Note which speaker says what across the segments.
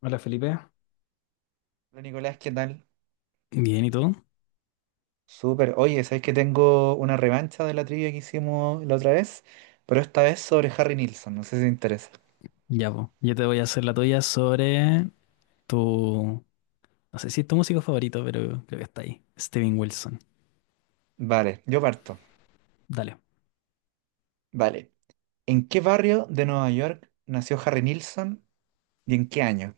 Speaker 1: Hola, Felipe.
Speaker 2: Hola Nicolás, ¿qué tal?
Speaker 1: Bien, ¿y tú?
Speaker 2: Súper. Oye, ¿sabes que tengo una revancha de la trivia que hicimos la otra vez? Pero esta vez sobre Harry Nilsson, no sé si te interesa.
Speaker 1: Ya, pues. Yo te voy a hacer la tuya sobre tu. No sé si es tu músico favorito, pero creo que está ahí. Steven Wilson.
Speaker 2: Vale, yo parto.
Speaker 1: Dale.
Speaker 2: Vale. ¿En qué barrio de Nueva York nació Harry Nilsson y en qué año?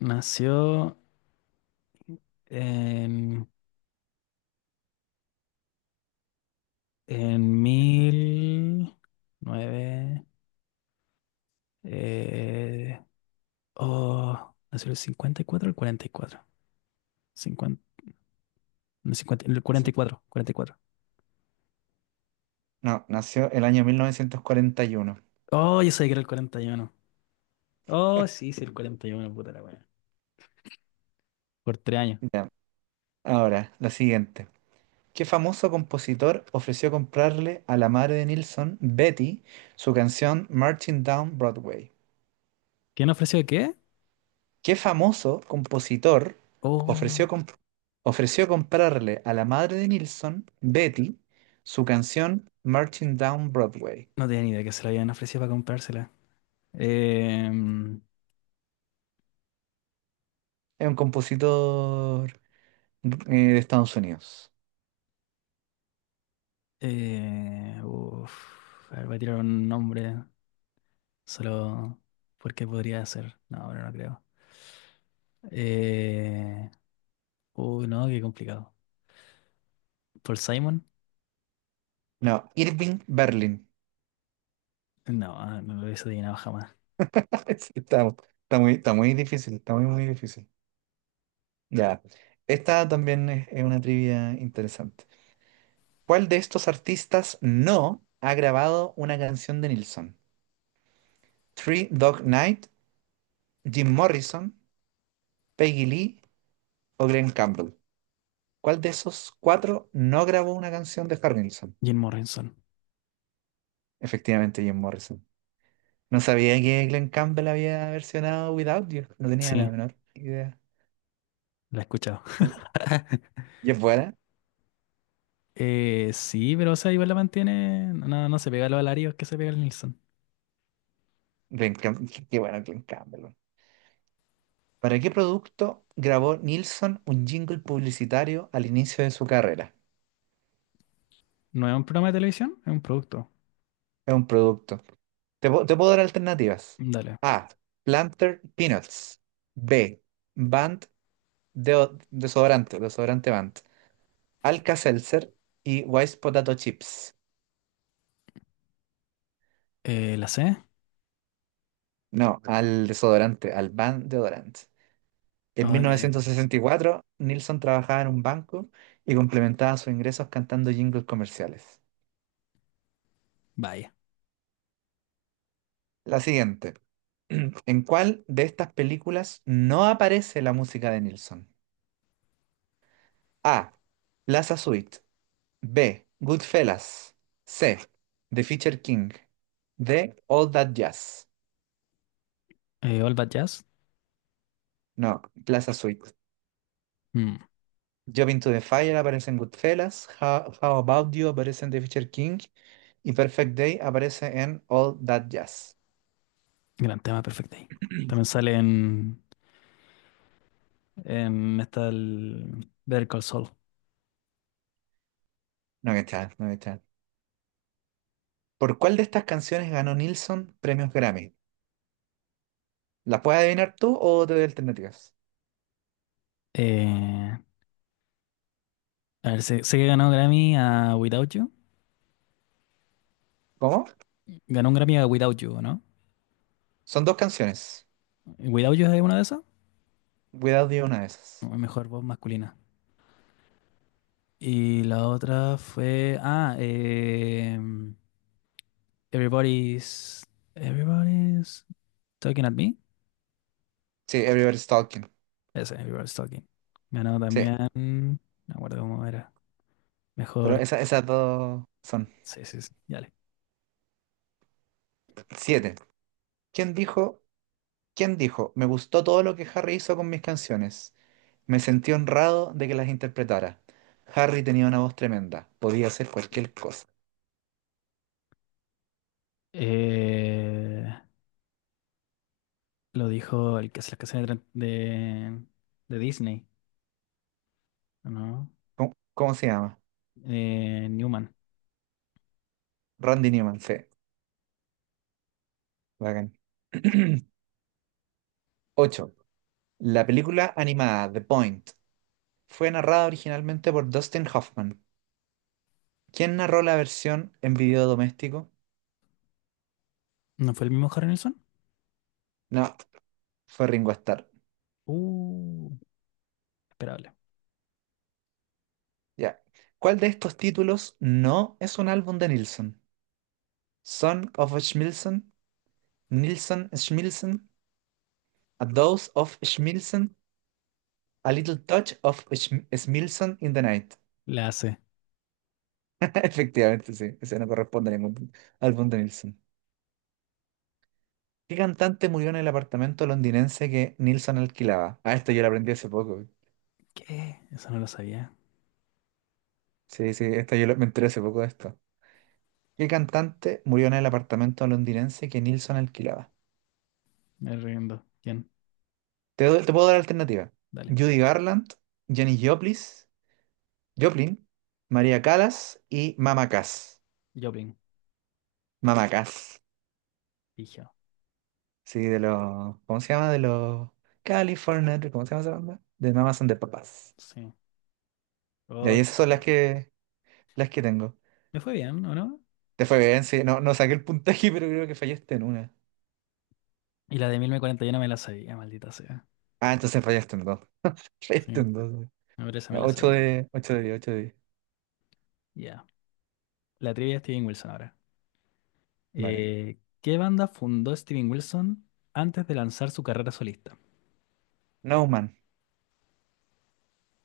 Speaker 1: Nació en. En
Speaker 2: ¿Eh?
Speaker 1: mil. Nueve. eh, oh, nació el 54 o el 44. 50 no, 50 el cuarenta cuarenta y
Speaker 2: Sí.
Speaker 1: cuatro cuarenta y cuatro.
Speaker 2: No, nació el año 1941.
Speaker 1: Oh, yo sabía que era el 41. Oh, sí, sí, el 41, puta la wea. Por tres años.
Speaker 2: Ya. Ahora, la siguiente. ¿Qué famoso compositor ofreció comprarle a la madre de Nilsson, Betty, su canción Marching Down Broadway?
Speaker 1: ¿Quién ofreció qué?
Speaker 2: ¿Qué famoso compositor
Speaker 1: Oh,
Speaker 2: ofreció, comp- ofreció comprarle a la madre de Nilsson, Betty, su canción Marching Down Broadway?
Speaker 1: no tenía ni idea que se la habían ofrecido para comprársela. Em,
Speaker 2: Es un compositor eh, de Estados Unidos.
Speaker 1: uf, a ver, voy a tirar un nombre solo porque podría ser. No, ahora no creo. Eh, uy, no, qué complicado. ¿Paul Simon?
Speaker 2: No, Irving Berlin.
Speaker 1: No, ah, no lo hubiese adivinado jamás.
Speaker 2: Sí. Está muy, está muy difícil, está muy, muy difícil. Ya, esta también es una trivia interesante. ¿Cuál de estos artistas no ha grabado una canción de Nilsson? Three Dog Night, Jim Morrison, Peggy Lee o Glenn Campbell. ¿Cuál de esos cuatro no grabó una canción de Harrelson?
Speaker 1: Jim Morrison.
Speaker 2: Efectivamente, Jim Morrison. No sabía que Glenn Campbell había versionado Without You. No tenía la
Speaker 1: Sí,
Speaker 2: menor idea.
Speaker 1: la he escuchado.
Speaker 2: No, ¿y es buena?
Speaker 1: Sí, pero o sea, igual la mantiene. No, no se pega a los alarios que se pega el Nilsson.
Speaker 2: Qué bueno Glenn Campbell. ¿Para qué producto grabó Nilsson un jingle publicitario al inicio de su carrera?
Speaker 1: No es un programa de televisión, es un producto.
Speaker 2: Es un producto. Te puedo dar alternativas.
Speaker 1: Dale.
Speaker 2: A. Planter Peanuts. B. Band de desodorante, desodorante Band. Alka-Seltzer y Wise Potato Chips.
Speaker 1: ¿La C?
Speaker 2: No, al desodorante, al Van deodorant. En
Speaker 1: Ah, de ahí,
Speaker 2: 1964, Nilsson trabajaba en un banco y complementaba sus ingresos cantando jingles comerciales.
Speaker 1: vaya.
Speaker 2: La siguiente. ¿En cuál de estas películas no aparece la música de Nilsson? A. Plaza Suite. B. Goodfellas. C. The Fisher King. D. All That Jazz.
Speaker 1: All That Jazz.
Speaker 2: No, Plaza Suite.
Speaker 1: Mm,
Speaker 2: Jump to the Fire aparece en Goodfellas, How About You aparece en The Fisher King y Perfect Day aparece en All That Jazz.
Speaker 1: gran tema, perfecto ahí. También sale en esta el Better Call Saul.
Speaker 2: No que tal, no que tal. ¿Por cuál de estas canciones ganó Nilsson premios Grammy? ¿La puedes adivinar tú o te doy alternativas?
Speaker 1: Eh, a ver, sé que ganó Grammy a Without You.
Speaker 2: ¿Cómo?
Speaker 1: Ganó un Grammy a Without You, ¿no?
Speaker 2: Son dos canciones.
Speaker 1: ¿Without You es una de esas?
Speaker 2: Without You, una de esas.
Speaker 1: O mejor voz masculina. Y la otra fue. Ah, Everybody's. Everybody's Talking at Me.
Speaker 2: Sí, Everybody's Talking.
Speaker 1: Ese, Everybody's Talking. Ganó
Speaker 2: Sí,
Speaker 1: también. No me acuerdo cómo era.
Speaker 2: pero
Speaker 1: Mejor.
Speaker 2: esas dos son
Speaker 1: Sí, sí, sí, dale.
Speaker 2: siete. ¿Quién dijo ¿Quién dijo? Me gustó todo lo que Harry hizo con mis canciones. Me sentí honrado de que las interpretara. Harry tenía una voz tremenda. Podía hacer cualquier cosa.
Speaker 1: Eh, lo dijo el que hace las canciones de, de Disney, ¿no?
Speaker 2: ¿Cómo se llama?
Speaker 1: Newman.
Speaker 2: Randy Newman, sí. Bacán. 8. La película animada The Point fue narrada originalmente por Dustin Hoffman. ¿Quién narró la versión en video doméstico?
Speaker 1: ¿No fue el mismo Harry Nilsson?
Speaker 2: No, fue Ringo Starr.
Speaker 1: Uh, esperable.
Speaker 2: Ya. ¿Cuál de estos títulos no es un álbum de Nilsson? Son of a Schmilsson, Nilsson Schmilsson, A dose of Schmilson, a little touch of Schmilson in the night.
Speaker 1: La hace.
Speaker 2: Efectivamente, sí, ese no corresponde a ningún álbum de Nilsson. ¿Qué cantante murió en el apartamento londinense que Nilsson alquilaba? Ah, esto yo lo aprendí hace poco.
Speaker 1: ¿Qué? Eso no lo sabía.
Speaker 2: Sí, sí, esto me enteré hace poco de esto. ¿Qué cantante murió en el apartamento londinense que Nilsson alquilaba?
Speaker 1: Me rindo. ¿Quién?
Speaker 2: Te puedo dar alternativa.
Speaker 1: Dale.
Speaker 2: Judy Garland, Janis Joplin, María Callas y Mama Cass.
Speaker 1: Joplin.
Speaker 2: Mama Cass.
Speaker 1: Fijo.
Speaker 2: Sí, de los, ¿cómo se llama? De los California, ¿cómo se llama esa banda? De Mamas son de papas.
Speaker 1: Sí.
Speaker 2: Y
Speaker 1: Oh,
Speaker 2: ahí
Speaker 1: qué
Speaker 2: esas son las
Speaker 1: loco.
Speaker 2: que, las que tengo.
Speaker 1: Me fue bien, ¿o no?
Speaker 2: Te fue bien, sí. No, no saqué el puntaje, pero creo que fallaste en una.
Speaker 1: Y la de 1041 me la sabía, maldita sea.
Speaker 2: Ah, entonces fallaste en dos. Fallaste
Speaker 1: Sí,
Speaker 2: en dos.
Speaker 1: ahora esa me la
Speaker 2: Ocho
Speaker 1: sabía.
Speaker 2: de, ocho de diez, ocho de diez.
Speaker 1: Ya. La trivia de Steven Wilson ahora.
Speaker 2: Vale.
Speaker 1: ¿Qué banda fundó Steven Wilson antes de lanzar su carrera solista?
Speaker 2: No Man.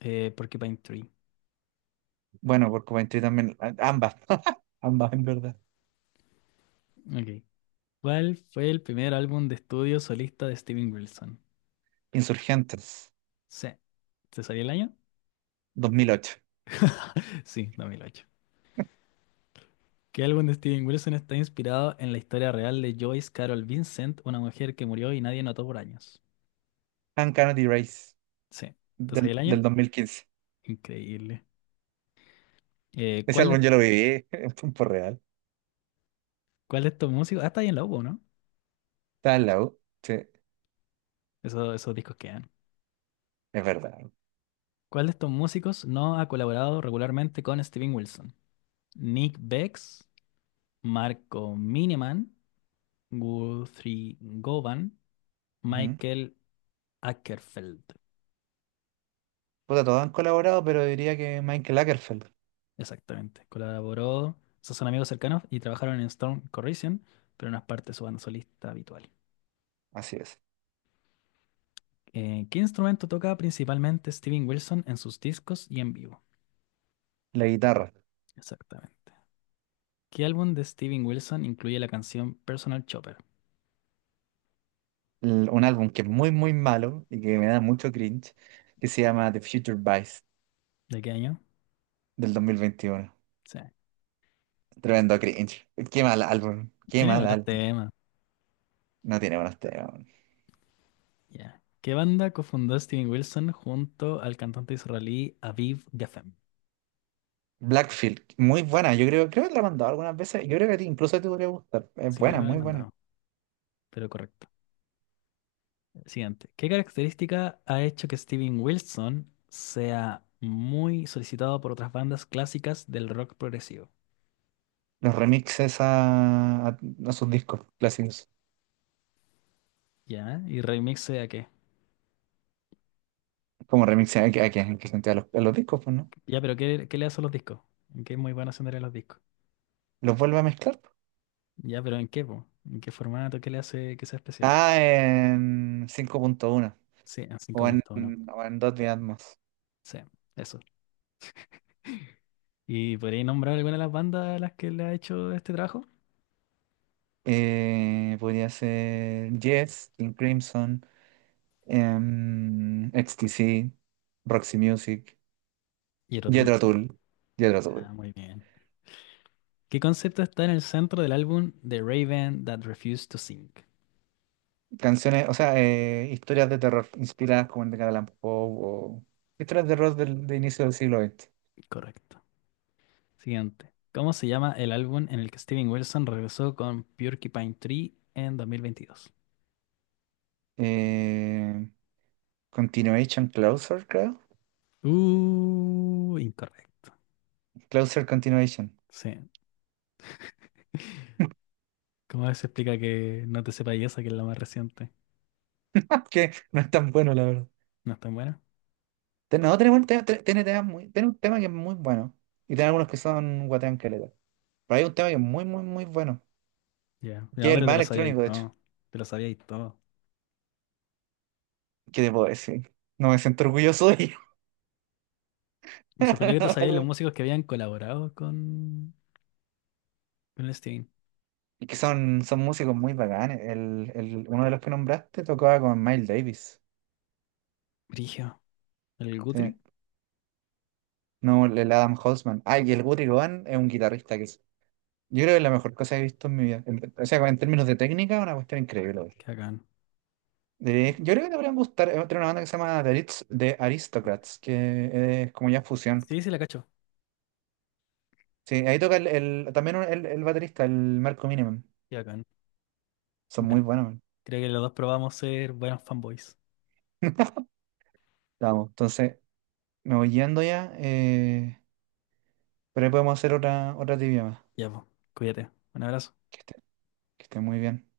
Speaker 1: Porcupine Tree.
Speaker 2: Bueno, por Coventry también. Ambas. Ambas, en verdad.
Speaker 1: Ok. ¿Cuál fue el primer álbum de estudio solista de Steven Wilson?
Speaker 2: Insurgentes.
Speaker 1: Sí. ¿Se sabía el año?
Speaker 2: 2008.
Speaker 1: Sí, 2008. ¿Qué álbum de Steven Wilson está inspirado en la historia real de Joyce Carol Vincent, una mujer que murió y nadie notó por años?
Speaker 2: Uncanny Race.
Speaker 1: Sí. ¿Te sabía
Speaker 2: Del,
Speaker 1: el
Speaker 2: del
Speaker 1: año?
Speaker 2: 2015.
Speaker 1: Increíble. Eh,
Speaker 2: Ese
Speaker 1: ¿cuál
Speaker 2: álbum
Speaker 1: de,
Speaker 2: yo lo viví en tiempo real.
Speaker 1: ¿cuál de estos músicos? Ah, está ahí en la U, ¿no?
Speaker 2: Estaba en la U. Sí,
Speaker 1: Esos, esos discos que
Speaker 2: es verdad.
Speaker 1: ¿cuál de estos músicos no ha colaborado regularmente con Steven Wilson? Nick Bex, Marco Miniman, Guthrie Govan,
Speaker 2: Ujú.
Speaker 1: Michael Ackerfeld.
Speaker 2: Puta, todos han colaborado, pero diría que Michael Lagerfeld.
Speaker 1: Exactamente. Colaboró, esos son amigos cercanos y trabajaron en Storm Corrosion, pero no es parte de su banda solista habitual.
Speaker 2: Así es.
Speaker 1: ¿Qué instrumento toca principalmente Steven Wilson en sus discos y en vivo?
Speaker 2: La guitarra.
Speaker 1: Exactamente. ¿Qué álbum de Steven Wilson incluye la canción Personal Chopper?
Speaker 2: Un álbum que es muy, muy malo y que me da mucho cringe, que se llama The Future Vice
Speaker 1: ¿De qué año?
Speaker 2: del 2021.
Speaker 1: Sí.
Speaker 2: Tremendo cringe. Qué mal álbum. Qué
Speaker 1: Tiene
Speaker 2: mal
Speaker 1: buenos
Speaker 2: álbum.
Speaker 1: temas.
Speaker 2: No tiene buenos temas.
Speaker 1: Ya. ¿Qué banda cofundó Steven Wilson junto al cantante israelí Aviv Geffen?
Speaker 2: Blackfield, muy buena. Yo creo que la he mandado algunas veces. Yo creo que a ti incluso te podría gustar. Es
Speaker 1: Sí, creo
Speaker 2: buena,
Speaker 1: que me he
Speaker 2: muy buena.
Speaker 1: mandado, pero correcto. Siguiente. ¿Qué característica ha hecho que Steven Wilson sea muy solicitado por otras bandas clásicas del rock progresivo?
Speaker 2: Los remixes a sus discos clásicos.
Speaker 1: Ya, y remix a qué.
Speaker 2: Como remixes a que gente a los discos, pues, ¿no?
Speaker 1: Ya, pero ¿qué, qué le hace a los discos? ¿En qué es muy bueno sonar en los discos?
Speaker 2: Los vuelve a mezclar.
Speaker 1: Ya, pero ¿en qué, po? ¿En qué formato? ¿Qué le hace que sea especial?
Speaker 2: Ah, en 5.1
Speaker 1: Sí, en cinco
Speaker 2: o en,
Speaker 1: puntos, ¿no?
Speaker 2: o en Dolby Atmos.
Speaker 1: Sí, eso. ¿Y podríais nombrar alguna de las bandas a las que le ha hecho este trabajo?
Speaker 2: Podría ser Yes, King Crimson, XTC, Roxy Music,
Speaker 1: Y
Speaker 2: Jethro Tull, Jethro Tull.
Speaker 1: ah, muy bien. ¿Qué concepto está en el centro del álbum The Raven That Refused to Sing?
Speaker 2: Canciones, o sea, historias de terror inspiradas como el de Edgar Allan Poe o historias de terror de inicio del siglo XX.
Speaker 1: Correcto. Siguiente. ¿Cómo se llama el álbum en el que Steven Wilson regresó con Porcupine Tree en 2022?
Speaker 2: Eh, Continuation Closer, creo.
Speaker 1: Incorrecto.
Speaker 2: Closer Continuation.
Speaker 1: Sí. ¿Cómo se explica que no te sepa esa que es la más reciente?
Speaker 2: Que no es tan bueno, la verdad.
Speaker 1: ¿No es tan buena?
Speaker 2: No, tenemos un tema, tiene un tema que es muy bueno. Y tiene algunos que son guatean caleta. Pero hay un tema que es muy, muy, muy bueno.
Speaker 1: Ya. No,
Speaker 2: Que es el
Speaker 1: pero te
Speaker 2: más
Speaker 1: lo sabías y
Speaker 2: electrónico, de hecho.
Speaker 1: todo. Te lo sabías y todo.
Speaker 2: ¿Qué te puedo decir? No me siento orgulloso de ello.
Speaker 1: Me sorprendió que te sabías los
Speaker 2: Algo-
Speaker 1: músicos que habían colaborado con el Steven.
Speaker 2: Y que son músicos muy bacanes. Uno de los que nombraste tocaba con Miles Davis.
Speaker 1: Brigio. El
Speaker 2: Sí.
Speaker 1: Guthrie.
Speaker 2: No, el Adam Holtzman. Ah, y el Guthrie Govan es un guitarrista que es. Yo creo que es la mejor cosa que he visto en mi vida. O sea, en términos de técnica, una cuestión increíble.
Speaker 1: Qué bacán.
Speaker 2: Yo creo que te podrían gustar, tiene una banda que se llama The Ritz de Aristocrats, que es como ya fusión.
Speaker 1: Sí, sí, la cacho.
Speaker 2: Sí, ahí toca también el baterista, el Marco Minimum.
Speaker 1: Ya, con.
Speaker 2: Son
Speaker 1: Bueno,
Speaker 2: muy buenos, man.
Speaker 1: creo que los dos probamos ser buenos fanboys.
Speaker 2: Vamos, entonces me voy yendo ya, pero ahí podemos hacer otra trivia más.
Speaker 1: Ya, pues, cuídate. Un abrazo.
Speaker 2: Que esté, que esté muy bien.